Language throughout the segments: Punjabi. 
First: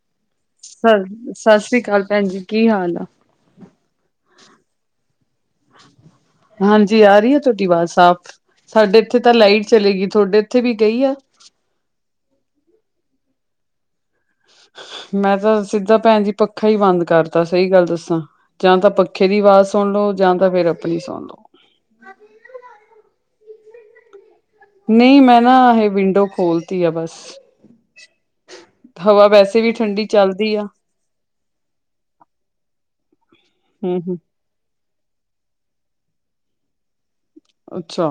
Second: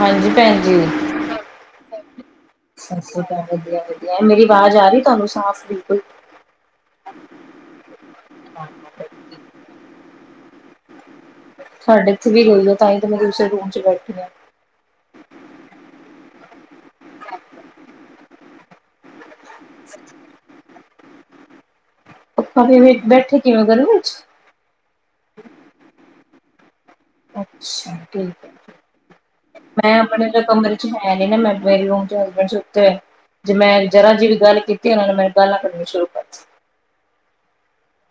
ਹਾਂਜੀ, ਸ ਭੈਣਜੀ ਸਤਿ ਸ੍ਰੀ ਅਕਾਲ ਭੈਣ ਜੀ ਕੀ ਹਾਲ ਸਤਿ ਆ? ਸ੍ਰੀ ਅਕਾਲ ਵਧੀਆ -ਵਧੀਆ, ਮੇਰੀ ਆਵਾਜ਼ ਆ ਰਹੀ ਤੁਹਾਨੂੰ ਸਾਫ਼ ਬਿਲਕੁਲ ਹਾਂਜੀ ਆ ਰਹੀ ਆ ਤੁਹਾਡੀ ਆਵਾਜ਼ ਸਾਫ਼, ਸਾਡੇ ਇੱਥੇ ਤਾਂ ਲਾਈਟ ਚਲੇਗੀ ਤੁਹਾਡੇ ਇੱਥੇ ਵੀ ਗਈ ਆ ਤੁਹਾਡੇ ਇੱਥੇ ਵੀ ਰਈ ਆ ਤਾਂ ਹੀ ਮੈਂ ਦੂਸਰੇ ਰੂਮ ਚ ਬੈਠੀ ਹਾਂ ਮੈਂ ਤਾਂ ਸਿੱਧਾ ਭੈਣ ਜੀ ਪੱਖਾ ਹੀ ਬੰਦ ਕਰਤਾ ਸਹੀ ਗੱਲ ਦੱਸਾਂ ਜਾਂ ਤਾਂ ਪ ਪੱਖੇ ਦੀ ਆਵਾਜ਼ ਸੁਣ ਲੋ ਜਾਂ ਤਾਂ ਫੇਿਰ ਆਪਣੀ ਸੁਣ ਲੋ ਬੈਠੀ ਕਿਵੇਂ ਹੋ ਗਰਮੀ ਚ ਨਹੀਂ ਮੈਂ ਨਾ ਇਹ ਵਿੰਡੋ ਖੋਲਤੀ ਆ ਬਸ ਅੱਛਾ ਠੀਕ ਹਵਾ ਹੈ ਵੈਸੇ ਵੀ ਮੈਂ ਠੰਡੀ ਆਪਣੇ ਚੱਲਦੀ ਆ ਕਮਰੇ ਹੈ ਨਹੀਂ ਨਾ ਮੈਂ ਮੇਰੇ ਰੂਮ ਵਿੱਚ ਮੇਰੇ ਹਸਬੈਂਡ ਸੁੱਤੇ ਹੋਏ ਨੇਤੇ ਜੇ ਮੈਂ ਹੂੰ ਜਰਾ ਹੂੰ ਜੀ ਵੀ ਗੱਲ ਕੀਤੀ ਨਾਲ ਮੈਂ ਬਾਲਾਂ ਕੱਢ ਸ਼ੁਰੂ [inaudible] ਅੱਛਾ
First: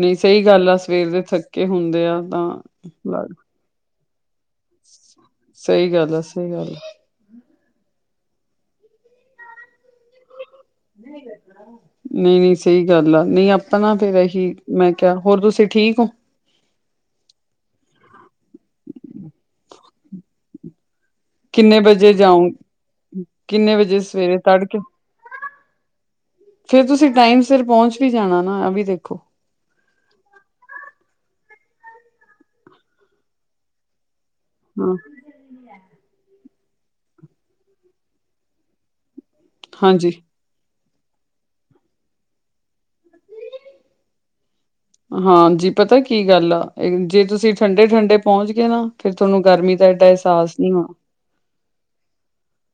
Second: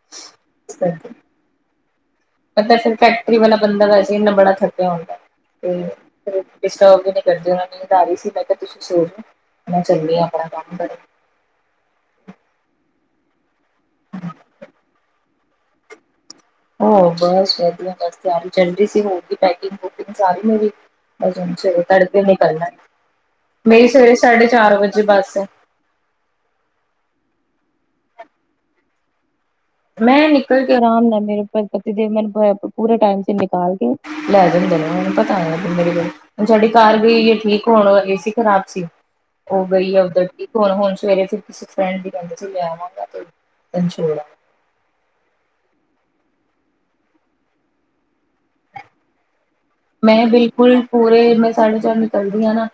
ਨਹੀਂ ਸਹੀ ਗੱਲ ਆ ਸਵੇਰ ਦੇ ਥੱਕੇ ਹੁੰਦੇ ਆ ਤਾਂ ਮਤਲਬ ਫਿਰ ਲੱਗ ਫੈਕਟਰੀ ਵਾਲਾ ਬੰਦਾ ਵੈਸੇ ਇੰਨਾ ਬੜਾ ਥੱਕਿਆ ਹੁੰਦਾ ਸਹੀ ਗੱਲ ਆ ਸਹੀ ਗੱਲ ਆ। ਤੇ ਕਰਦੇ ਉਹਨਾਂ ਨੇਧਾਰੀ ਸੀ ਮੈਂ ਕਿਹਾ ਤੁਸੀਂ ਸੋ ਹੋ ਮੈਂ ਚੱਲੇ ਆਪਣਾ ਕੰਮ ਨਹੀਂ ਸਹੀ ਗੱਲ ਆ ਨਹੀਂ ਆਪਾਂ ਨਾ ਫੇਿਰ ਇਹੀ ਮੈਂ ਕਿਹਾ ਹੋਰ ਤੁਸੀਂ ਠੀਕ ਹੋ? ਹੋ ਬਸ ਵਧੀਆ ਬਸ ਤਿਆਰੀ ਕਰਦੀ ਸੀ। ਹੋਗੀ ਪੈਕਿੰਗ ਹੋਗੀ ਸਾਰੀ ਮੇਰੀ। ਬਸ ਕਿੰਨੇ ਸਵੇਰੇ ਵਜੇ ਤੜਕੇ ਜਾਉ ਨਿਕਲਨਾ, ਕਿੰਨੇ ਮੇਰੀ ਵਜੇ ਸਵੇਰੇ ਸਾਢੇ ਚਾਰ ਤੜਕੇ ਵਜੇ ਬੱਸ ਹੈ ਫੇਰ ਤੁਸੀਂ ਟਾਈਮ ਸਿਰ ਪਹੁੰਚ ਵੀ ਜਾਣਾ ਨਾ, ਇਹ ਵੀ ਦੇਖੋ ਮੈਂ ਨਿਕਲ ਕੇ ਆਰਾਮ ਨਾਲ ਮੇਰੇ ਪਤੀ ਦੇਵ ਮੈਨੂੰ ਪੂਰੇ ਟਾਈਮ ਤੇ ਨਿਕਾਲ ਕੇ ਲੈ ਜਾਂਦੇ ਨੇ ਹਾਂ ਉਹਨੂੰ ਪਤਾ ਨਾ ਮੇਰੀ ਗੱਲ, ਹੁਣ ਜਿਹੜੀ ਕਾਰ ਗਈ, ਠੀਕ ਹੋਣ ਏ ਸੀ ਖਰਾਬ ਸੀ ਹੋ ਗਈ ਹੈ ਹਾਂਜੀ। ਉੱਧਰ ਹੁਣ- ਹੁਣ ਸਵੇਰੇ ਫ ਕਿਸੇ ਫਰੈਂਡ ਦੀ ਗੱਡੀ ਲੈ ਆਵਾਂਗਾ, ਫੇਰ ਛੋੜ ਆਵਾਂਗਾ ਹਾਂਜੀ, ਪਤਾ ਕੀ ਗੱਲ ਆ, ਜੇ ਤੁਸੀਂ ਠੰਡੇ -ਠੰਡੇ ਪਹੁੰਚ ਗਏ ਨਾ, ਫਿਰ ਤੁਹਾਨੂੰ ਗਰਮੀ ਦਾ ਏਡਾ ਮੈਂ ਅਹਿਸਾਸ ਨਹੀਂ ਬਿਲਕੁਲ ਹੋਣਾ ਪੂਰੇ ਮੈਂ ਸਾਢੇ ਚਾਰ ਨਿਕਲਦੀ ਹਾਂ ਨਾ,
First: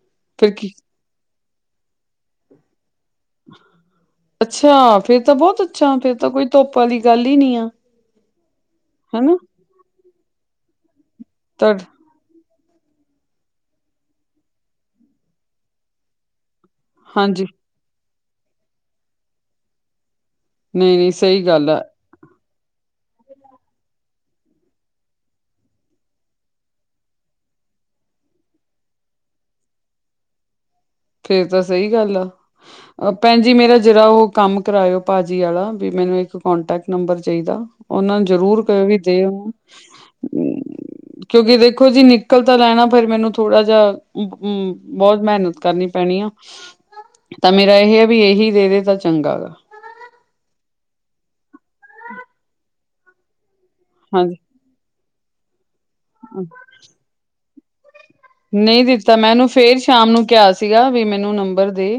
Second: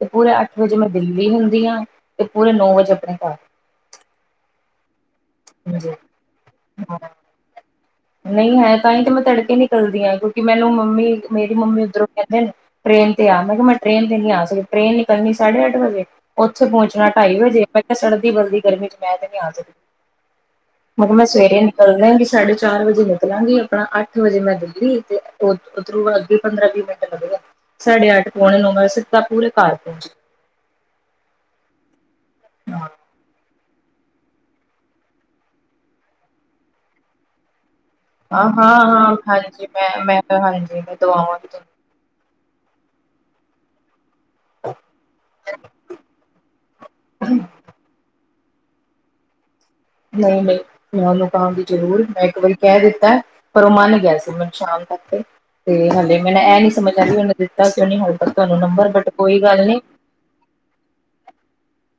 ਤੇ ਪੂਰੇ ਫਿਰ ਅੱਠ ਕੀ ਵਜੇ ਮੈਂ ਦਿੱਲੀ ਹੁੰਦੀ ਆ, ਤੇ ਪੂਰੇ ਨੌ ਵਜੇ ਆਪਣੇ ਘਰ ਅੱਛਾ ਫੇਰ ਤਾਂ ਬਹੁਤ ਹਾਂਜੀ ਅੱਛਾ, ਫੇਰ ਤਾਂ ਕੋਈ ਧੁੱਪ ਵਾਲੀ ਹਾਂ ਗੱਲ ਹੀ ਨੀ ਆ, ਹਨਾ ਚੱਲਦੀਆਂ, ਕਿਉਂਕਿ ਮੈਨੂੰ ਮੰਮੀ, ਮੇਰੀ ਤੁਹਾ ਮੰਮੀ ਉੱਧਰੋਂ ਕਹਿੰਦੇ ਨੇ ਟ੍ਰੇਨ ਤੇ ਆ ਮੈਂ ਕਿਹਾ ਮੈਂ ਟ੍ਰੇਨ ਤੇ ਨੀ ਆ ਸਕਿਆ ਟ੍ਰੇਨ ਨਿਕਲਣੀ ਸਾਢੇ ਅੱਠ ਵਜੇ ਉੱਥੇ ਪਹੁੰਚਣਾ ਢਾਈ ਹਾਂਜੀ ਵਜੇ ਮੈਂ ਕਿਹਾ ਸਰਦੀ ਬਲਦੀ ਗਰਮੀ ਚ ਮੈਂ ਤੇ ਨੀ ਆ ਸਕਦੀ ਮਗ ਨਹੀਂ-ਨਹੀਂ ਕਿਹਾ ਮੈਂ ਸਹੀ ਸਵੇਰੇ ਗੱਲ ਆ ਨਿਕਲਦਾ ਵੀ ਸਾਢੇ ਚਾਰ ਵਜੇ ਨਿਕਲਾਂਗੀ ਆਪਣਾ ਅੱਠ ਵਜੇ ਮੈਂ ਦਿੱਲੀ ਤੇ ਉੱਧਰੋਂ ਅੱਗੇ ਪੰਦਰਾਂ ਵੀਹ ਮਿੰਟ ਲੱਗਗਾ ਸਾਢੇ ਅੱਠ ਪਉਣੇ ਨੌ ਮੈਂ ਸਿੱਧਾ ਪੂਰੇ ਘਰ ਪਹੁੰਚ ਫੇਰ ਤਾਂ ਸਹੀ ਗੱਲ ਹਾਂ ਆ ਭੈਣ ਜੀ ਮੇਰਾ ਜਰਾ ਉਹ ਕੰਮ ਕਰਾਇਓ ਭਾਜੀ ਵਾਲਾ ਵੀ ਮੈਨੂੰ ਇੱਕ ਕੋਂਟੈਕਟ ਨੰਬਰ ਚਾਹੀਦਾ ਉਹਨਾਂ ਹਾਂ ਜ਼ਰੂਰ ਕ ਵੀ ਹਾਂ ਦੇਓ ਹਾਂਜੀ ਮੈਂ ਮੈਂ ਹਾਂਜੀ ਮੈਂ ਕਿਉਂਕਿ ਦਵਾਵਾਂਗੀ ਦੇਖ ਦੇਖੋ ਜੀ ਨਿਕਲ ਤਾਂ ਲੈਣਾ ਫੇਿਰ ਮੈਨੂੰ ਥੋੜਾ ਜਿਹਾ ਬਹੁਤ ਮਿਹਨਤ ਕਰਨੀ ਪੈਣੀ ਤਾਂ ਮੇਰਾ ਇਹ ਹੈ ਵੀ ਇਹੀ ਦੇ ਦੇ ਤਾਂ ਚੰਗਾ ਗਾ ਨਹੀਂ ਨਹੀਂ ਮੈਂ ਉਹਨੂੰ ਕਹਾਂਗੀ ਜ਼ਰੂਰ ਮੈਂ ਇੱਕ ਵਾਰੀ ਕਹਿ ਦਿੱਤਾ ਪਰ ਉਹ ਮਨ ਗਿਆ ਸੀ ਹਾਂਜੀ ਮੈਨੂੰ ਸ਼ਾਮ ਤ ਤੇ ਹਾਲੇ ਮੈਨ ਇਹ ਨੀ ਸਮਝ ਆ ਵੀ ਮਨੂੰ ਦਿੱਤਾ ਕਿ ਕਿਉਂ ਨਹੀਂ ਹਲੇ ਤੱਕ ਤੁਹਾਨੂੰ ਨਹੀਂ ਨੰਬਰ ਬਟ ਦਿੱਤਾ ਮੈਂ ਕੋਈ ਉਹਨੂੰ ਗੱਲ ਫੇਰ ਨੀ ਸ਼ਾਮ ਨੂੰ ਕਿਹਾ ਸੀਗਾ ਵੀ ਮੈਨੂੰ ਨੰਬਰ ਦੇ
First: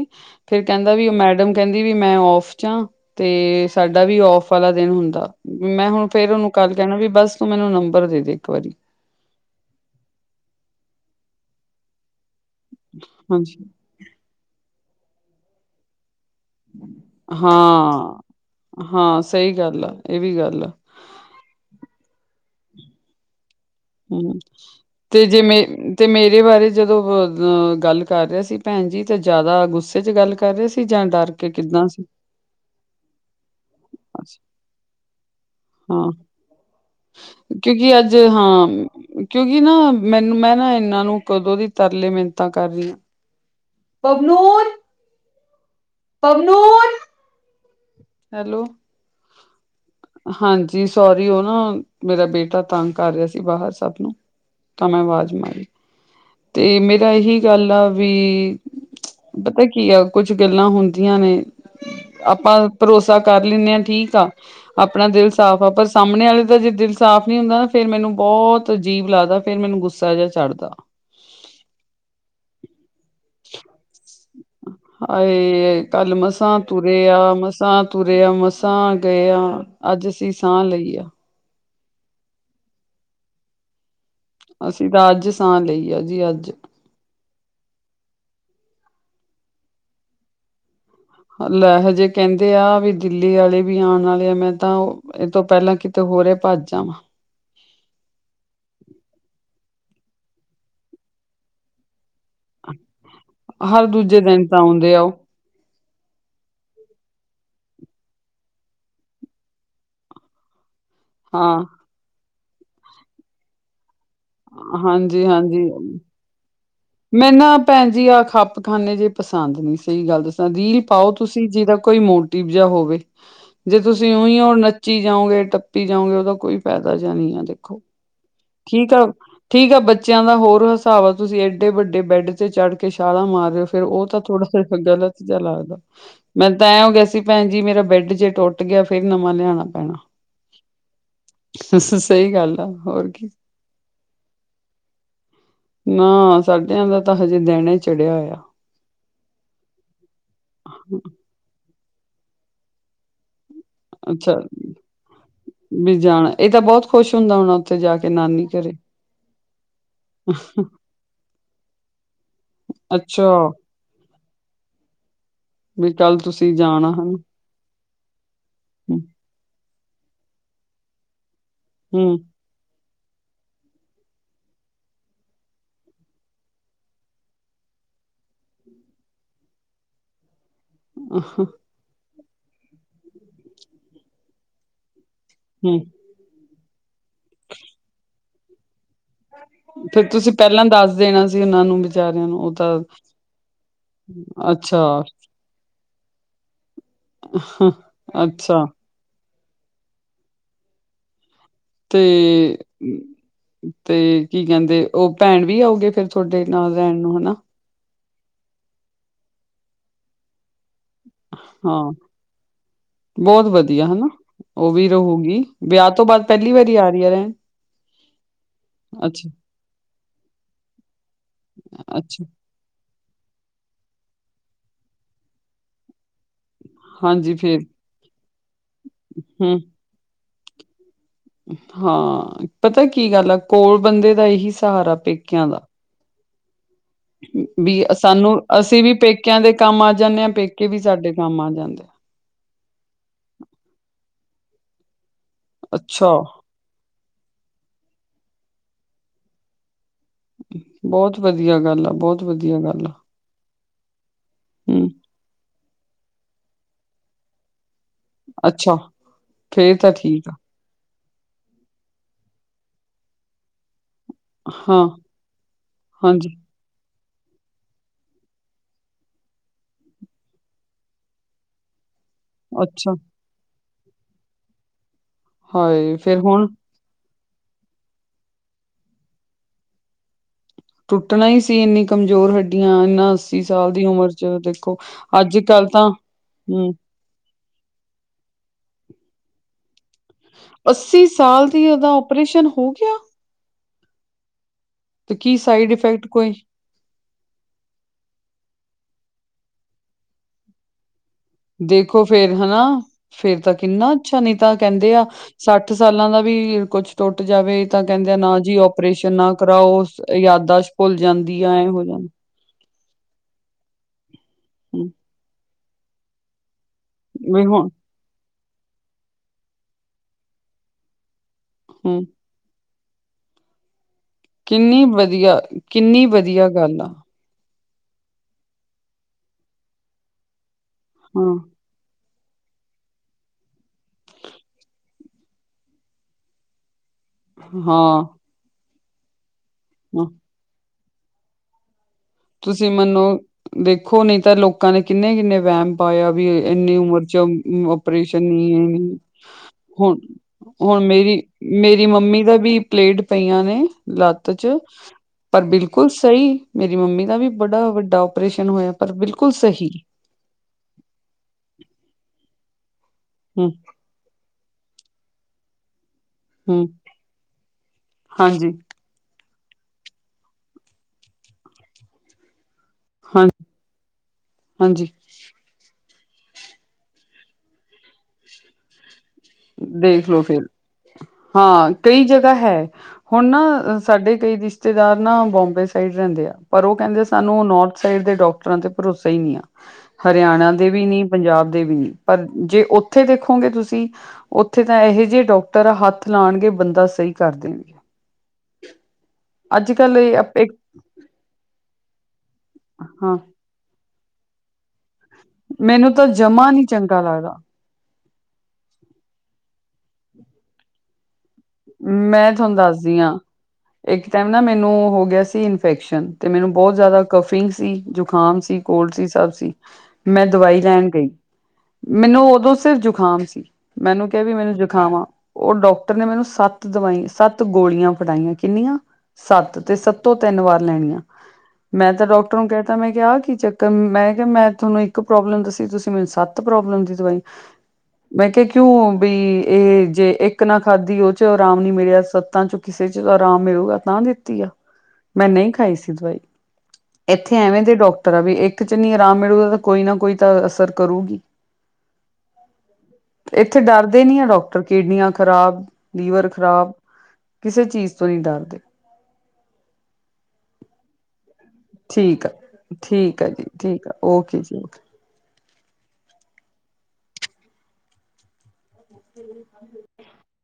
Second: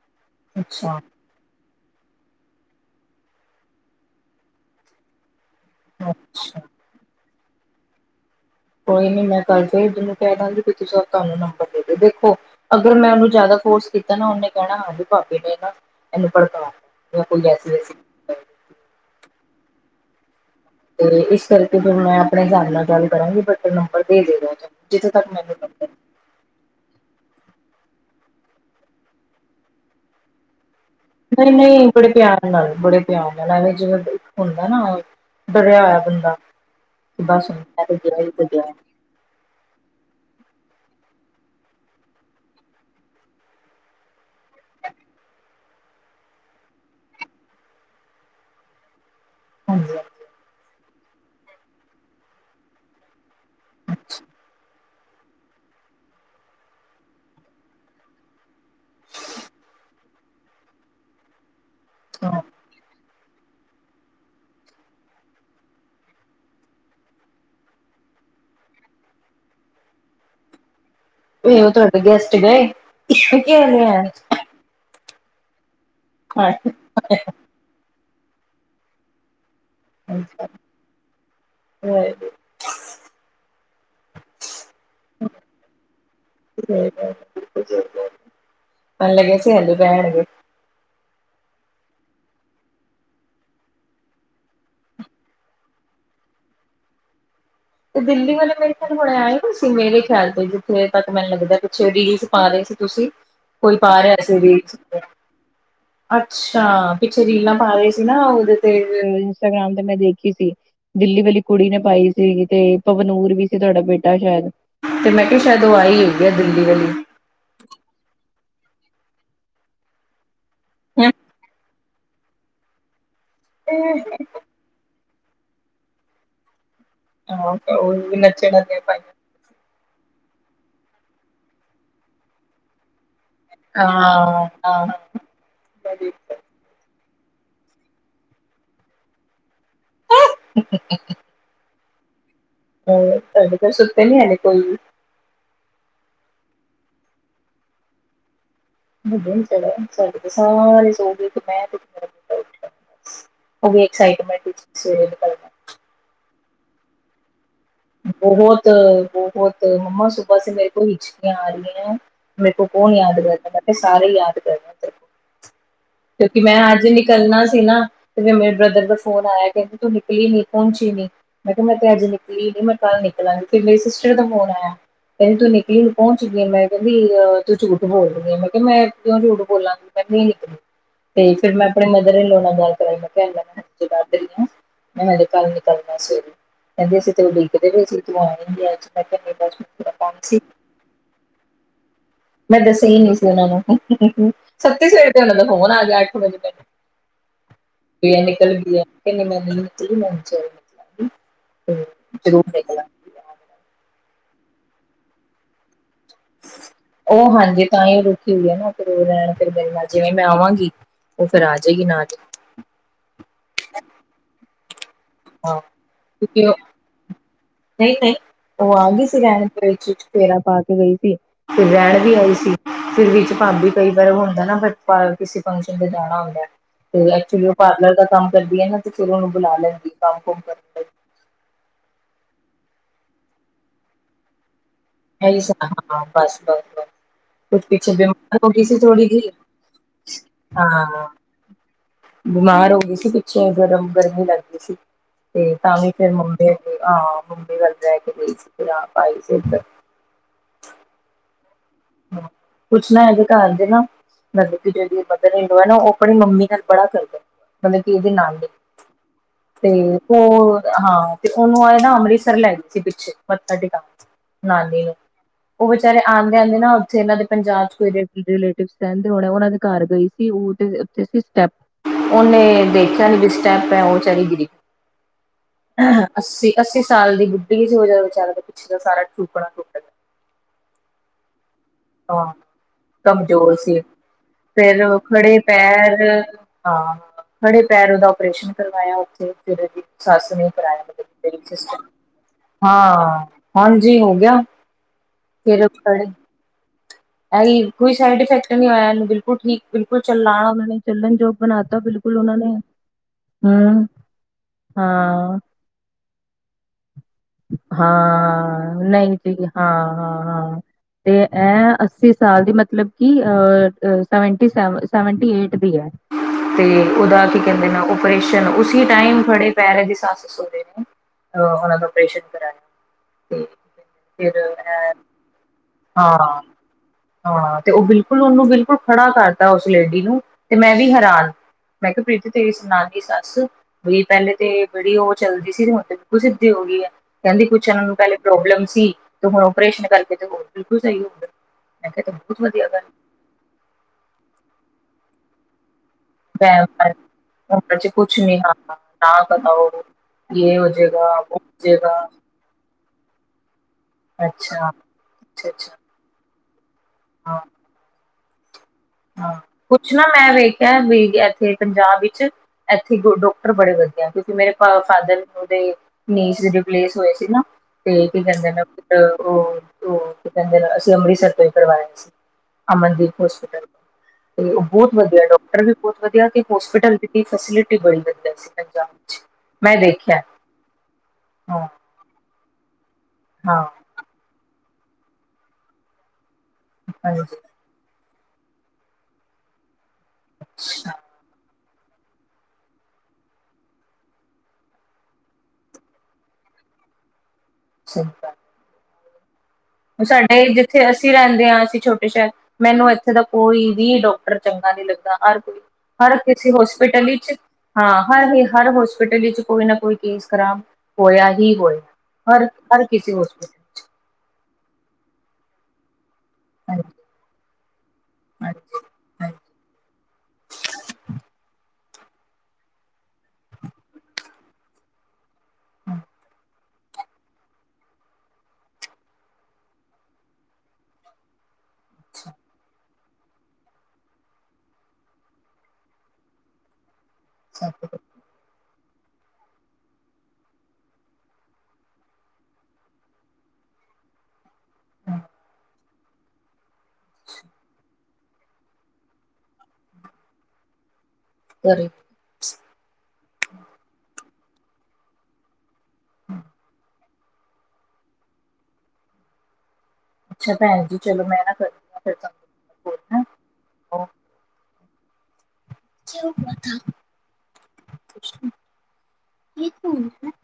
ਫੇਿਰ ਕਹਿੰਦਾ ਅੱਛਾ ਵੀ ਉਹ ਮੈਡਮ ਕਹਿੰਦੀ ਵੀ ਮੈਂ ਔਫ ਚ ਆ ਤੇ ਸਾਡਾ ਵੀ ਔਫ ਵਾਲਾ ਦਿਨ ਹੁੰਦਾ ਮੈਂ ਹੁਣ ਫਿਰ ਉਹਨੂੰ ਅੱਛਾ ਕੱਲ ਕਹਿਣਾ ਵੀ ਬਸ ਤੂੰ ਮੈਨੂੰ ਨੰਬਰ ਦੇ ਇੱਕ ਵਾਰੀ ਕੋਈ ਨੀ ਮੈਂ ਕੱਲ ਫਿਰ ਉਹਨੂੰ ਕਹਿ ਤਾ ਕਿ ਤੁਹਾਨੂੰ ਨੰਬਰ ਦੇ ਦੋ ਦੇਖੋ ਅਗਰ ਮੈਂ ਉਹਨੂੰ ਹਾਂਜੀ ਜ਼ਿਆਦਾ ਫੋਰਸ ਕੀਤਾ ਨਾ ਉਹਨੇ ਕਹਿਣਾ ਹਾਂਜੀ ਭਾਬੀ ਨੇ ਨਾ ਇਹਨੂੰ ਭੜਕਾਓ ਹਾਂ -ਹਾਂ ਸਹੀ ਗੱਲ ਆ ਇਹ ਵੀ ਗੱਲ ਆ ਤੇ ਇਸ ਕਰਕੇ ਫਿਰ ਮੈਂ ਆਪਣੇ ਹਿਸਾਬ ਨਾਲ ਗੱਲ ਕਰਾਂਗੀ ਬਟ ਨੰਬਰ ਦੇ ਹੂ ਦੇਗਾ ਜਿੱਥੇ ਤੇ ਤੱਕ ਜੇ ਮੈਨੂੰ ਮੇ ਲੱਗਦਾ ਤੇ ਮੇਰੇ ਬਾਰੇ ਜਦੋਂ ਗੱਲ ਕਰ ਰਿਹਾ ਸੀ ਭੈਣ ਜੀ ਤੇ ਜ਼ਿਆਦਾ ਗੁੱਸੇ ' ਗੱਲ ਕਰ ਰਹੇ ਸੀ। ਜਾਂ ਡਰ ਕੇ ਨਹੀਂ -ਨਹੀਂ ਕਿੱਦਾਂ ਸੀ ਬੜੇ ਪਿਆਰ ਨਾਲ ਬੜੇ ਪਿਆਰ ਨਾਲ ਐਵੇਂ ਜਿਵੇਂ ਅੱਛਾ, ਹੁੰਦਾ ਨਾ ਡਰਿਆ ਹੋਇਆ ਹਾਂ ਬੰਦਾ ਬੱਸ ਇਹ ਤਾਂ ਕਿਉਂਕਿ ਅੱਜ ਗਿਆ ਹੀ ਤੇ ਗਿਆ ਹਾਂ ਕਿਉਂਕਿ ਨਾ ਮੈਨੂੰ ਮੈਂ ਨਾ ਇਹਨਾਂ ਨੂੰ ਕਦੋਂ ਦੀ ਤਰਲੇ ਮਿਨਤਾਂ ਕਰ ਰਹੀ ਹਾਂ। ਬਵਨੂਰ ਬਵਨੂਰ ਹੈਲੋ ਹਾਂਜੀ ਹਾਂਜੀ ਸੋਰੀ ਉਹ ਨਾ ਮੇਰਾ ਬੇਟਾ ਤੰਗ ਕਰ ਰਿਹਾ ਸੀ ਬਾਹਰ ਸਭ ਨੂੰ ਤਾਂ ਮੈਂ ਆਵਾਜ਼ ਮਾਰੀ ਤੇ ਮੇਰਾ ਇਹੀ ਗੱਲ ਆ ਵੀ ਪਤਾ ਕੀ ਆ ਕੁੱਝ ਗੱਲਾਂ ਹੁੰਦੀਆਂ ਨੇ ਹਾਂ ਆਪਾਂ ਭਰੋਸਾ ਕਰ ਲੈਂਦੇ ਆਂ ਠੀਕ ਆ ਆਪਣਾ ਦਿਲ ਸਾਫ਼ ਆ ਪਰ ਸਾਹਮਣੇ ਵਾਲੇ ਦਾ ਜੇ ਦਿਲ ਸਾਫ਼ ਨਹੀਂ ਹੁੰਦਾ ਨਾ ਫਿਰ ਮੈਨੂੰ ਬਹੁਤ ਅਜੀਬ ਲੱਗਦਾ ਫ਼ਿਰ ਮੈਨੂੰ ਗੁੱਸ ਸਜ਼ਾ ਚੜਦਾ ਇਹ ਤੋਂ ਹਟ ਗਿਆ ਸੀ ਬੇ [unintelligible] ਆਏ ਕੱਲ ਮਸਾਂ ਤੁਰੇ ਆ ਮਸਾਂ ਤੁਰਿਆ ਮਸਾਂ ਗਏ ਅੱਜ ਅਸੀਂ ਸਾਹ ਲਈ ਆ [unintelligible] ਅਸੀਂ ਰਾਜ ਸਾਂਬ ਲਈ ਆ ਜੀ ਅੱਜ [unintelligible] ਪਹਿਲੇ ਗਏ ਸੀ ਇਹ ਦੁਪਹਿਰ ਹੈ। ਹਾਲੇ ਇਹੋ ਜਿਹੇ ਕਹਿੰਦੇ ਆ ਵੀ ਦਿੱਲੀ ਵਾਲੇ ਵੀ ਆਉਣ ਵਾਲੇ ਆ ਮੈਂ ਤਾਂ ਇਹ ਤੋਂ ਪਹਿਲਾਂ ਕਿਤੇ ਹੋਰ ਭੱਜ ਜਾਵਾਂ ਦਿੱਲੀ ਵਾਲੇ ਮੇਰੇ ਖਿਆਲ ਹੁਣੇ ਆਏ ਹੋ ਤੁਸੀਂ ਮੇਰੇ ਖਿਆਲ ਤੇ ਜਿੱਥੇ ਤੱਕ ਮੈਨੂੰ ਲੱਗਦਾ ਪਿੱਛੇ ਰੀਲਸ ਪਾ ਰਹੇ ਸੀ ਤੁਸੀਂ ਕੋਈ ਹਰ ਪਾ ਰਿਹਾ ਦੂਜੇ ਸੀ ਦਿਨ ਵੀ ਤਾਂ ਰੀਲਸ ਆਉਂਦੇ ਆ ਉਧਰ [inaudible] ਅੱਛਾ ਪਿੱਛੇ ਰੀਲਾਂ ਪਾ ਰਹੇ ਸੀ ਨਾ ਉਹਦੇ ਤੇ ਇੰਸਟਾਗ੍ਰਾਮ ਤੇ ਮੈਂ ਦੇਖੀ ਸੀ। ਦਿੱਲੀ ਵਾਲੀ ਹਾਂ ਕੁੜੀ ਨੇ ਪਾਈ ਸੀਗੀ ਤੇ ਪਵਨੂਰ ਵੀ ਸੀ ਤੁਹਾਡਾ ਬੇਟਾ ਸ਼ਾਇਦ ਤੇ ਮੈਂ ਕਿਹਾ ਸ਼ਾਇਦ ਉਹ ਆਈ ਹੋਗੀ ਦਿੱਲੀ ਵਾਲੀ ਮੈ ਨਾ ਭੈਣ ਜੀ ਆਹ ਖੱਪ ਖਾਨੇ ਜੇ ਪਸੰਦ ਨੀ ਸਹੀ ਗੱਲ ਦੱਸਾਂ ਰੀਲ ਪਾਓ ਤੁਸੀਂ ਜਿਹਦਾ ਕੋਈ ਮੋਟਿਵ ਜਿਹਾ ਹੋਵੇ ਜੇ ਤੁਸੀਂ ਉਹੀ ਹੋ ਨੱਚੀ ਜਾਓਗੇ ਟੱਪੀ ਜਾਓਗੇ ਉਹਦਾ ਕੋਈ ਪੈਦਾ ਜਾਣੀ ਹਾਂ [unintelligible] ਠੀਕ ਆ ਠੀਕ ਆ ਬੱਚਿਆਂ ਦਾ ਹੋਰ ਹਿਸਾਬ ਤੁਸੀਂ ਇਡੇ ਵੱਡੇ ਬੈਡ ਚ ਚੜ੍ਹ ਕੇ ਛਾਲਾਂ ਮਾਰ ਰਹੇ ਹੋ। ਫਿਰ ਉਹ ਤਾਂ ਥੋੜਾ ਹਾਂ-ਹਾਂ। ਗਲਤ ਜਿਹਾ ਲੱਗਦਾ ਮੈਂ ਤਾਂ ਐਂ ਹੋ ਗਿਆ ਸੀ ਭੈਣ ਜੀ ਮੇਰਾ ਬੈਡ ਜੇ ਟੁੱਟ ਗਿਆ ਫਿਰ ਨਵਾਂ ਲਿਆਉਣਾ ਪੈਣਾ [unintelligible] ਸਹੀ ਗੱਲ ਆ ਹੋਰ ਕੀ ਹਾਲੇ ਤਾਂ ਸੁੱਤੇ ਨੀ ਹੈ ਕੋਈ ਵੀ ਨਾ ਸਾਡੀਆਂ ਦਾ ਤਾਂ ਹਜੇ ਦਿਨ ਹੀ ਚੜਿਆ ਹੋਇਆ ਪਰ ਦਿਨ ਚੜਿਆ ਸਾਡੇ ਤੇ ਸਾਰੇ ਸੋ ਗਏ ਦੁਪਹਿਰ ਤੋਂ ਬਾਅਦ ਉੱਠੇ ਬਸ ਉਹ ਵੀ ਅੱਛਾ ਐਕਸਾਈਟਮੈਂਟ ਸਵੇਰੇ ਨਿਕਲਣਾ ਵੀ ਜਾਣਾ ਇਹ ਤਾਂ ਬਹੁਤ ਖੁਸ਼ ਹੁੰਦਾ ਉਹਨਾਂ ਬਹੁਤ ਬਹੁਤ ਮੰਮਾ ਸੁਬਾਹ ਸ ਮੇਰੇ ਕੋਲ ਹਿਚਕੀਆਂ ਆ ਰਹੀ ਹੈ ਮੇ ਕੋ ਫੋਨ ਯਾਦ ਅੱਛਾ ਕਰ ਮੇ ਸਾਰੇ ਯਾਦ ਕਰ ਵੀ ਕੱਲ ਕਿਉਂਕਿ ਤੁਸੀਂ ਮੈਂ ਅੱਜ ਜਾਣਾ ਹਨਾ ਨਿਕਲਣਾ ਸੀ ਨਾ ਤੇ ਫਿਰ ਮੇਰੇ ਬ੍ਰਦਰ ਦਾ ਹੂੰ ਫੋਨ ਆਇਆ ਕਹਿੰਦੀ ਤੂੰ ਨਿਕਲੀ ਨੀ ਪਹੁੰਚੀ ਨੀ ਮੈਂ ਕਿਹਾ ਮੈਂ ਤੇ ਅੱਜ ਨਿਕਲੀ ਮ ਨਾਲ ਨਿਕਲਾਂਗੇ ਫਿਰ ਮੇਰੇ ਸਿਸਟਰ ਦਾ ਫੋਨ ਆਇਆ ਕਹਿੰਦੀ ਤੂੰ ਨਿਕਲੀ ਨੂੰ ਪਹੁੰਚ ਚੁੀ ਮੈਂ ਕਹਿੰਦੀ ਅ ਤੂੰ ਝੂਠ ਬੋਲ ਰਹੀ ਮੈਂ ਕਿਹਾ ਮੈਂ ਕਿਉਂ ਝੂਠ ਬੋਲਾਂਗੀ ਨਿਕਲੀ ਤੇ ਹੂੰ ਫਿਰ ਮੈਂ ਆਪਣੇ ਮਦਰ ਨੇ ਲਣਾ ਕਰ ਮੈਂੱ ਰਹੀ ਹ ਮੈਂ ਕਹਿੰਦੇ ਘੱਲ ਹੂੰ ਨਿਕਲਣਾ ਸਵੇਰੇ ਕਹਿੰਦੀ ਅਸੀਂ ਤੈ ਡ ਡੀਗਕਦੇ ਵੀ ਅ ਤੂੰ ਆ ਫੇਰ ਤੁਸੀਂ ਪਹਿਲਾਂ ਦੱਸ ਦੇਣਾ ਸੀ ਉਹਨਾਂ ਨੂੰ ਬਚਾਰਿਆਂ ਨੂੰ ਉਹ ਮੈਂ ਤਾਂ ਨਹੀਂ ਸੀ ਉਹਨਾਂ ਨੂੰ। ਮ ਅੱਛਾ ਸੱਤੀ ਸਵੇਰ ਤੇ ਉਹਨਾਂ ਦਾ ਹੋਣ ਆ ਗਿਆ ਅੱਠ ਵਜੇ। ਬਿਆ ਕੱਲ ਅੱਛਾ ਹਮ-ਹਮ। ਤੇ, ਤੇ ਕੀ ਕਹਿੰਦੇ ਉਹ ਭੈਣ ਵੀ ਆਉਗੇ ਫਿਰ। ਤੁਹਾਡੇ ਨਾਲ ਰਹਿਣ ਨੂੰ ਹਨਾ ਉਹ ਹਾਂਜੀ ਤਾਂ ਹੀ ਉਹ ਰੁਕੀ ਹੋਈ ਹੈ ਨਾ। ਫਿਰ ਉਹ ਲੈਣ ਫਿਰ ਗ ਜਿਵੇਂ ਮੈਂ ਆਵਾਂਗੀ, ਤੇ ਫੇਰ ਆ ਹਾਂ ਜਾਏਗੀ ਨਾ। ਬਹੁਤ ਵਧੀਆ ਹਨਾ ਉਹ ਵੀ ਰੂਗੀ, ਹਾਂ ਵਿਆਹ ਤੋਂ ਬਾਅਦ ਪਹਿਲੀ ਵਾਰੀ ਆ ਰਹੀ ਹੈ ਰਹਿਣ। ਨਹੀਂ-ਨਹੀਂ, ਉਹ ਆ ਗਈ ਸੀ ਅੱਛਾ ਰਹਿਣ ਦੇ ਵਿੱਚ ਫੇਰਾ ਪਾ ਕੇ ਗਈ ਸੀ ਤੇ ਰਹਿਣ ਵੀ ਅੱਛਾ ਆਈ ਸੀ। ਫਿਰ ਵਿੱਚ ਭਾਬੀ ਕਈ ਵਾਰ ਹੁੰਦਾ ਨਾ ਫ ਕਿਸੇ ਫੰਕਸ਼ਨ ਤੇ ਜਾਣਾ ਹੁੰਦੈ। ਤੇ ਹਾਂਜੀ ਐਕਚੁਲੀ ਉਹ ਫੇਰ ਪਾਰਲਰ ਦਾ ਕੰਮ ਕਰਦੀ ਹੈ ਨਾ ਤੇ ਫਿਰ ਉਹਨੂੰ ਬੁਲਾ ਹੂੰ ਲੈਂਦੀ ਆ ਕੰਮ ਕੁਮ ਕਰਨ ਲਈ। ਹਾਂ ਪਤਾ ਕੀ ਗੱਲ ਆ ਕੋਲ ਬੰਦੇ ਦਾ ਇਹੀ ਸਹਾਰਾ- ਹਾਂ ਪੇਕਿਆਂ ਦਾ ਬਸ-ਬਸ, ਬਸ। ਕੁਛ ਵੀ ਪਿੱਛੇ ਸਾਨੂੰ ਬਿਮਾਰ ਹੋ ਗਈ ਸੀ ਅਸੀਂ ਵੀ ਥੋੜੀ ਜਿਹੀ ਪੇਕਿਆਂ ਦੇ ਕੰਮ ਆ ਜਾਂਦੇ ਹਾਂ ਪੇਕੇ ਵੀ ਸਾਡੇ ਕੰਮ ਆ ਜਾਂਦੇ ਬਿਮਾਰ ਹੋ ਗਈ ਸੀ ਪਿੱਛੇ ਗਰਮ ਗਰਮੀ ਲੱਗ ਗਈ ਸੀ ਤੇ ਆ। ਤਾਂ ਵੀ ਅੱਛਾ ਫਿਰ ਮੰਮੀ ਹਾਂ ਮੰੰਮੀ ਵੱਲ ਲਹਿ ਕੇ ਗਈ ਸੀ ਤੇ ਆਾਈ ਸੀ ਇਧਰ ਬਹੁਤ ਵਧੀਆ ਗੱਲ ਆ ਬਹੁਤ ਵਧੀਆ ਕੁੱਛ ਗੱਲ ਆ ਨਾ ਇਹਦੇ ਘ ਦੇ ਨਾ ਮਤਲਬ ਕਿ ਹੂੰ ਜਿਹੜੀ ਮਦਰ ਹਦੂ ਹੈ ਨਾ ਉਹ ਆਪਣੀ ਮੰਮੀ ਨਾਲ ਪੜਾ ਕਰਦੇਦੀ ਮਤਲਬ ਕਿ ਇਹਦੇ ਨਾਲ ਹੀ ਅੱਛਾ ਤੇ ਫੇਰ ਤਾਂ ਠੀਕ ਆ ਉਹ ਹਾਂ ਤੇ ਉਹਨੂੰ ਆਏ ਨਾ ਅੰਮ੍ਰਿਤਸਰ ਲੈ ਗਈ ਸੀ ਪਿੱਛੇ ਮੱਥਾ ਟੇਕਾ ਨਾਨੀ ਹਾਂ ਨੂੰ ਉਹ ਵਿਚੇਚਾਰੇ ਹਾਂਜੀ ਆਉਂਦੇ ਆਉਂਦੇ ਉਥੇ ਇਹ ਦੇ ਪੰਜਾਬ ਚਟਿਵ ਰਹਿੰਦੇ ਹੋ ਉਹਨਾਂ ਦੇ ਘਰ ਗਈ ਸੀ ਉਹ ਉੇ ਸਟਪ ਉਹਨੇ ਅੱਛਾ ਦੇਖਿਆ ਨ ਵੀ ਸਟੈਪ ਹੈ ਉਹ ਚਾਰੀ ਗਿਰੀ ਹਾਏ ਫੇਰ ਹੁਣ ਅੱਸੀ ਅੱਸੀ ਸਾਲ ਦੀ ਬੁੱਢ ਜ ਉਹ ਜ ਵਿਚਾਰਾ ਦਾ ਪਿੱਛੇ ਦਾ ਸਾਰਾ ਟੁਕਣਾ ਟੁਟ ਗਿਆ ਟੁੱਟਣਾ ਹੀ ਸੀ ਇੰਨੀ ਕਮਜ਼ੋਰ ਹਾਂ ਹੱਡੀਆਂ ਇਹਨਾਂ ਅੱਸੀ ਕਮਜ਼ੋਰ ਸਾਲ ਸੀ ਦੀ ਉਮਰ ਚ ਦੇਖੋ ਫੇਰ ਅੱਜ ਖੜੇ ਕੱਲ੍ਹ ਤਾਂ ਹਮ ਖੜ੍ਹੇ ਪੈਰ ਉਹਦਾ ਆਪਰੇਸ਼ਨ ਕਰਵਾ ਦਿੱਤਾ, ਉੱਥੇ ਹੀ। ਸੱਸ ਨੇ ਕਰਆ, ਅੱਸੀ ਸਾਲ ਦੀ ਉਹਦਾ ਓਪਰੇਸ਼ਨ ਹੋ ਗਿਆ ਹਾਂ ਹਾਂਜੀ ਹੋ ਗਿਆ। ਤੇ ਕੀ ਸਾਈਡ ਇਫੈਕਟ ਕੋਈ। ਐ ਕੋਈ ਸਾਈਡ ਇਫੈਕਟ ਨਹੀਂ ਹੋਇਆ ਬਿਲਕੁਲ ਠੀਕ, ਬਿਲਕੁਲ ਚੱਲਾਣਾ ਉਹ ਨੇ ਚੱਲਣ ਜੋ- ਦੇਖੋ ਫੇਰ ਹਨਾ, ਫੇਰ ਤਾਂ ਹੂੰ ਕਿੰਨਾ ਅੱਛਾ ਨਹੀਂ ਤਾਂ ਕਹਿੰਦੇ ਆ ਹਾਂ ਸੱਟ ਸਾਲਾਂ ਦਾ ਵੀ ਕੁੱਛ ਟੁੱਟ ਜਾਵੇ ਤਾਂ ਕਹਿੰਦੇ ਨਾ ਜੀ ਹਾਂ ਓਪਰੇਸ਼ਨ ਨਹੀਂ ਨਾ ਠੀਕ ਹਾਂ ਕਰਾਓ ਹਾਂ ਹਾਂ ਯਾਦਾਸ਼ ਭੁੱਲ ਤੇ ਜਾਂਦੀ ਆ ਇਹ ਹੂਣ ਅੱਸੀ ਸਾਲ ਦੀ ਮਤਲਬ ਕਿ ਸਵ ਹੂੰ, ਸੈਵਨਟੀ ਏਟ ਦੀ ਆ ਤੇ ਉਹਦਾ ਕੀ ਵੀ ਕਹਿੰਦੇ ਹੁਣ ਨੇ ਓਪਰੇਸ਼ਨ ਉਸੀ ਟਾਈਮ ਖੜੇ ਪੈਰੇ ਦੇ ਸਾਸਿਸ ਹੋਦੇ ਨੇ ਅ ਉਹਨਾਂ ਦਾ ਹੂੰ, ਪੇਸ਼ਨ ਕਰਾ ਕਿੰਨੀ ਵਧੀਆ, ਕਿੰਨੀ ਹਾਂ ਵਧੀਆ ਗੱਲ ਆ। ਹਾਂ ਤੇ ਉਹ ਬਿਲਕੁਲ ਉਹਨੂੰ ਬਿਲਕੁਲ ਖੜਾ ਕਰਦਾ ਉਸ ਲੇਡੀ ਨੂੰ ਤੇ ਮੈਂ ਵੀ ਹੈਰਾਨ ਹਾਂ, ਮੈਂ ਕਿਹਾ ਪ੍ਰੀਤੀ ਤੇਰੀ ਸੁਣਾਦੀ ਸੱਸ। ਬਈ ਪਹਿਲੇ ਤੇ ਬੜੀ ਉਹ ਚੱਲਦੀ ਸੀ ਤੇ ਹੁਣ ਬਿਲਕੁਲ ਸਿੱਧੀ ਹੋ ਗਈ ਆ। ਕਹਿੰਦੀ ਪੁੱਛਣ ਉਹ ਨੂੰ ਹਾਂ, ਪਹਿਲੇ ਪ੍ਰੋਬਲਮ ਸੀ ਤੇ ਹੁਣ ਓਪਰੇਸ਼ਨ ਹਾਂ, ਕਰਕੇ ਤੇ ਹੋ ਬਿਲਕੁਲ ਸਹੀ [unintelligible] ਤੁਸੀਂ ਗੱਲ ਮੈਨੂੰ ਦੇਖੋ, ਨਹੀਂ ਤਾਂ ਲੋਕਾਂ ਨੇ ਕਿੰਨੇ-ਕਿੰਨੇ ਵਹਿਮ ਪਾਇਆ ਵੀ ਇੰਨੀ ਵਹਿਮ ਉਮਰ ਚ ਉਮਰ ਚ ਕੁਛ ਓਪਰੇਸ਼ਨ ਨੀ ਹਾਂ ਨਹੀਂ, ਨਾ ਕਰਾਓ ਹੁਣ ਯੇ ਹੋ ਹੁਣ ਜਾਏਗਾ ਮੇਰੀ, ਉਹ ਹੋ ਮੇਰੀ ਜਾਏਗਾ ਮੰਮੀ ਦਾ ਵੀ ਪਲੇਟ ਪਈਆਂ ਨੇ ਲੱਤ ਚ, ਅੱਛਾ ਪਰ ਅੱਛਾ ਅੱਛਾ ਬਿਲਕੁਲ ਸਹੀ। ਮੇਰੀ ਮੰਮੀ ਦਾ ਵੀ ਹਾਂ ਬੜਾ ਵੱਡਾ ਓਪਰੇਸ਼ਨ ਹੋਇਆ, ਪਰ ਬਿਲਕੁਲ ਸਹੀ। ਇਕ ਨਾ ਮੈਂ ਵੇਖਿਆ ਵੀ ਇਥੇ ਪੰਜਾਬ ਵਿੱਚ, ਇਥੇ ਹੂੰ ਡੋਕਟਰ ਬੜੇ ਵਧੀਆ। ਮੇਰੇ ਫਾਦਰ ਨੂੰ ਦੇ ਨੀਸ ਹੂੰ ਰਿਪਲੇਸ ਹੋਏ ਸੀ ਨਾ ਤੇ ਕੀ ਕਹਿੰਦੇ ਹਾਂਜੀ ਉਹ ਓ ਕੀ ਕਹਿੰਦੇ, ਅਸੀਂ ਅੰਮ੍ਰਿਤਸਰ ਤੋਂ ਹੀ ਕਰਵਾਇਆ ਸੀ ਅਮਨਦੀਪ ਹਾਂ ਹੋਸਪਿਟਲ। ਤੇ ਉਹ ਹਾਂਜੀ ਬਹੁਤ ਵਧੀਆ ਡਾਕਟਰ ਵੀ ਬਹੁਤ ਵਧੀਆ ਤੇ ਹੋਸਪੀਟਲ ਦੀ ਫੈਸਿਲਿਟੀ ਬੜੀ ਵਧੀਆ ਸੀ, ਪੰਜਾਬ ਵਿੱਚ ਮੈਂ ਦੇਖ ਦੇਖਿਆ ਲੋ ਫਿਰ, ਹਾਂ। ਕਈ ਜਗ੍ਹਾ ਹੈ ਹੁਣ ਹਾਂ ਨਾ ਸਾਡੇ ਕਈ ਰਿਸ਼ਤੇਦਾਰ ਨਾ ਬੌਬੇ ਸਾਈਡ ਰਹਿੰਦੇ ਆ, ਪਰ ਉਹ ਕਹਿੰਦੇ ਹਾਂਜੀ ਸਾਨੂੰ ਨੌਰਥ ਸਾਈਡ ਦੇ ਡਾਕਟਰਾਂ ਤੇ ਭਰੋਸਾ ਹੀ ਨਈ ਆ, ਹਰਿਆਣਾ ਦੇ ਵੀ ਅੱਛਾ, ਨੀ, ਪੰਜਾਬ ਦੇ ਵੀ ਨੀ, ਪਰ ਜੇ ਉੱਥੇ ਦੇਖੋਗੇ ਤੁਸੀਂ ਉੱਥੇ ਤਾਂ ਇਹੋ ਜਿਹੇ ਡਾਕਟਰ ਹੱਥ ਲਾਉਣਗੇ, ਬੰਦਾ ਸਹੀ ਕਰ ਦੇਣਗੇ। ਅੱਛਾ [unintelligible] ਅੱਜ ਕੱਲ ਇਹ ਸਾਡੇ ਇੱਕ ਜਿੱਥੇ ਅਸੀਂ ਰਹਿੰਦੇ ਹਾਂ, ਅਸੀਂ ਛੋਟੇ ਸ਼ਹਿਰ ਮੈਨੂੰ ਇੱਥੇ ਹਾਂ ਦਾ ਕੋਈ ਵੀ ਡਾਕਟਰ ਚੰਗਾ ਨਈ ਲੱਗਦਾ, ਹਰ ਕੋਈ, ਮੈਨੂੰ ਤਾਂ ਹਰ ਕਿਸੇ ਜਮਾ ਨੀ ਚੰਗਾ ਹੋਸਪਿਟਲ ਲੱਗਦਾ ਵਿੱਚ ਹਾਂ, ਹਰ ਹੀ ਹਰ ਹੋਸਪਿਟਲ ਵਿੱਚ ਕੋਈ ਨਾ ਕੋਈ ਕੇਸ ਖ਼ਰਾਬ ਹੋਇਆ ਹੀ ਹੀ ਹੋਏ ਮੈਂ ਹਰ, ਤੁਹਾਨੂੰ ਹਰ ਦੱਸਦੀ ਕਿਸੇ ਹਾਂ ਹੋਸਪਿਟਲ ਇੱਕ ਟਾਈਮ ਨਾ ਮੈਨੂੰ ਹੋ ਗਿਆ ਸੀ, ਇਨਫੈਕਸ਼ਨ ਤੇ ਮੈਨੂੰ ਬਹੁਤ ਹਾਂਜੀ ਜ਼ਿਆਦਾ ਕਫਿੰਗ ਸੀ ਜੋ ਹਾਮ ਸੀ, ਹਾਂਜੀ ਕੋਲਡ ਸੀ, ਸਭ ਹਾਂਜੀ ਸੀ, ਮੈਂ ਦਵਾਈ ਲੈਣ ਗਈ। ਮੈਨੂੰ ਉਦੋਂ ਸਿਰ ਜੁਕਾਮ ਸੀ, ਮੈ ਓਨੂੰ ਕਿਹਾ ਵੀ ਮੈਨੂੰ ਜੁਕਾਮ ਹਾ, ਉਹ ਡਾਕਟਰ ਨੇ ਮੈਨੂੰ ਸੱਤ ਦਵਾਈ, ਸੱਤ ਗੋਲੀਆਂ ਫੜਾਈਆਂ, ਕਿੰਨੀਆਂ ਸੱਤ ਤੇ ਸੱਤੋਂ ਤਿੰਨ ਵਾਰ ਲੈਣੀਆਂ। ਮੈਂ ਤਾਂ ਅੱਛਾ ਡਾਕਟਰ ਨੂੰ ਕਹਿਤਾ ਮੈਂ ਕਿਹਾ ਐ ਕੀ ਚੱਕਰ ਮੈਂ ਕਿਹਾ, ਮੈਂ ਤੁਹਾਨੂੰ ਇੱਕ ਪ੍ਰੋਬਲਮ ਦੱਸੀ ਤੁਸੀਂ ਮੈਨੂੰ ਸੱਤ ਪ੍ਰੋਬਲਮ ਦੀ ਦਵਾਈ ਸੱਪ ਤੇ- [unintelligible] ਮੈਂ ਕਿਹਾ, ਕਿਉ ਵੀ ਇਹ ਜੇ ਇੱਕ ਨਾ ਖਾਧੀ ਉਹ ਚ ਆਰਾਮ ਨੀ ਮਿਲਿਆ, ਸੱਤਾਂ ਚ ਕਿਸੇ ਚ ਆਰਾਮ ਮਿਲਲੇਗਾ ਤਾਂ ਦਿੱਤੀ ਆ। ਮੈਂ, ਨਹੀਂ ਖਾਈ ਸੀ ਦਵਾਈ। ਇੱਥੇ ਐਵੇਂ ਦੇ ਡਾਕਟਰ ਆ ਵੀ ਇੱਕ ਚ ਨੀ ਆਰਾਮ ਮਿਲੂਗਾ, ਕੋਈ ਨਾ ਕੋਈ ਤਾਂ ਅਸਰ ਕਰੂਗੀ। ਘਰੇ ਇੱਥੇ ਡਰਦੇ ਨਹੀਂ ਆ ਡਾਕਟਰ, ਕਿਡਨੀਆਂ ਖ਼ਰਾਬ- ਲੀਵਰ ਖ਼ਰਾਬ, ਕਿਸੇ ਚੀਜ਼ ਤੋਂ ਨੀ ਡਰਦੇ। ਅੱਛਾ ਭੈਣ ਜੀ, ਚਲੋ ਮੈਂ ਨਾ ਫੇਰ ਠੀਕ ਆ, ਠੀਕ ਆ ਜੀ, ਠੀਕ ਆ, ਓਕੇ ਜੀ ਓਕੇ। [unintelligible] [unintelligible]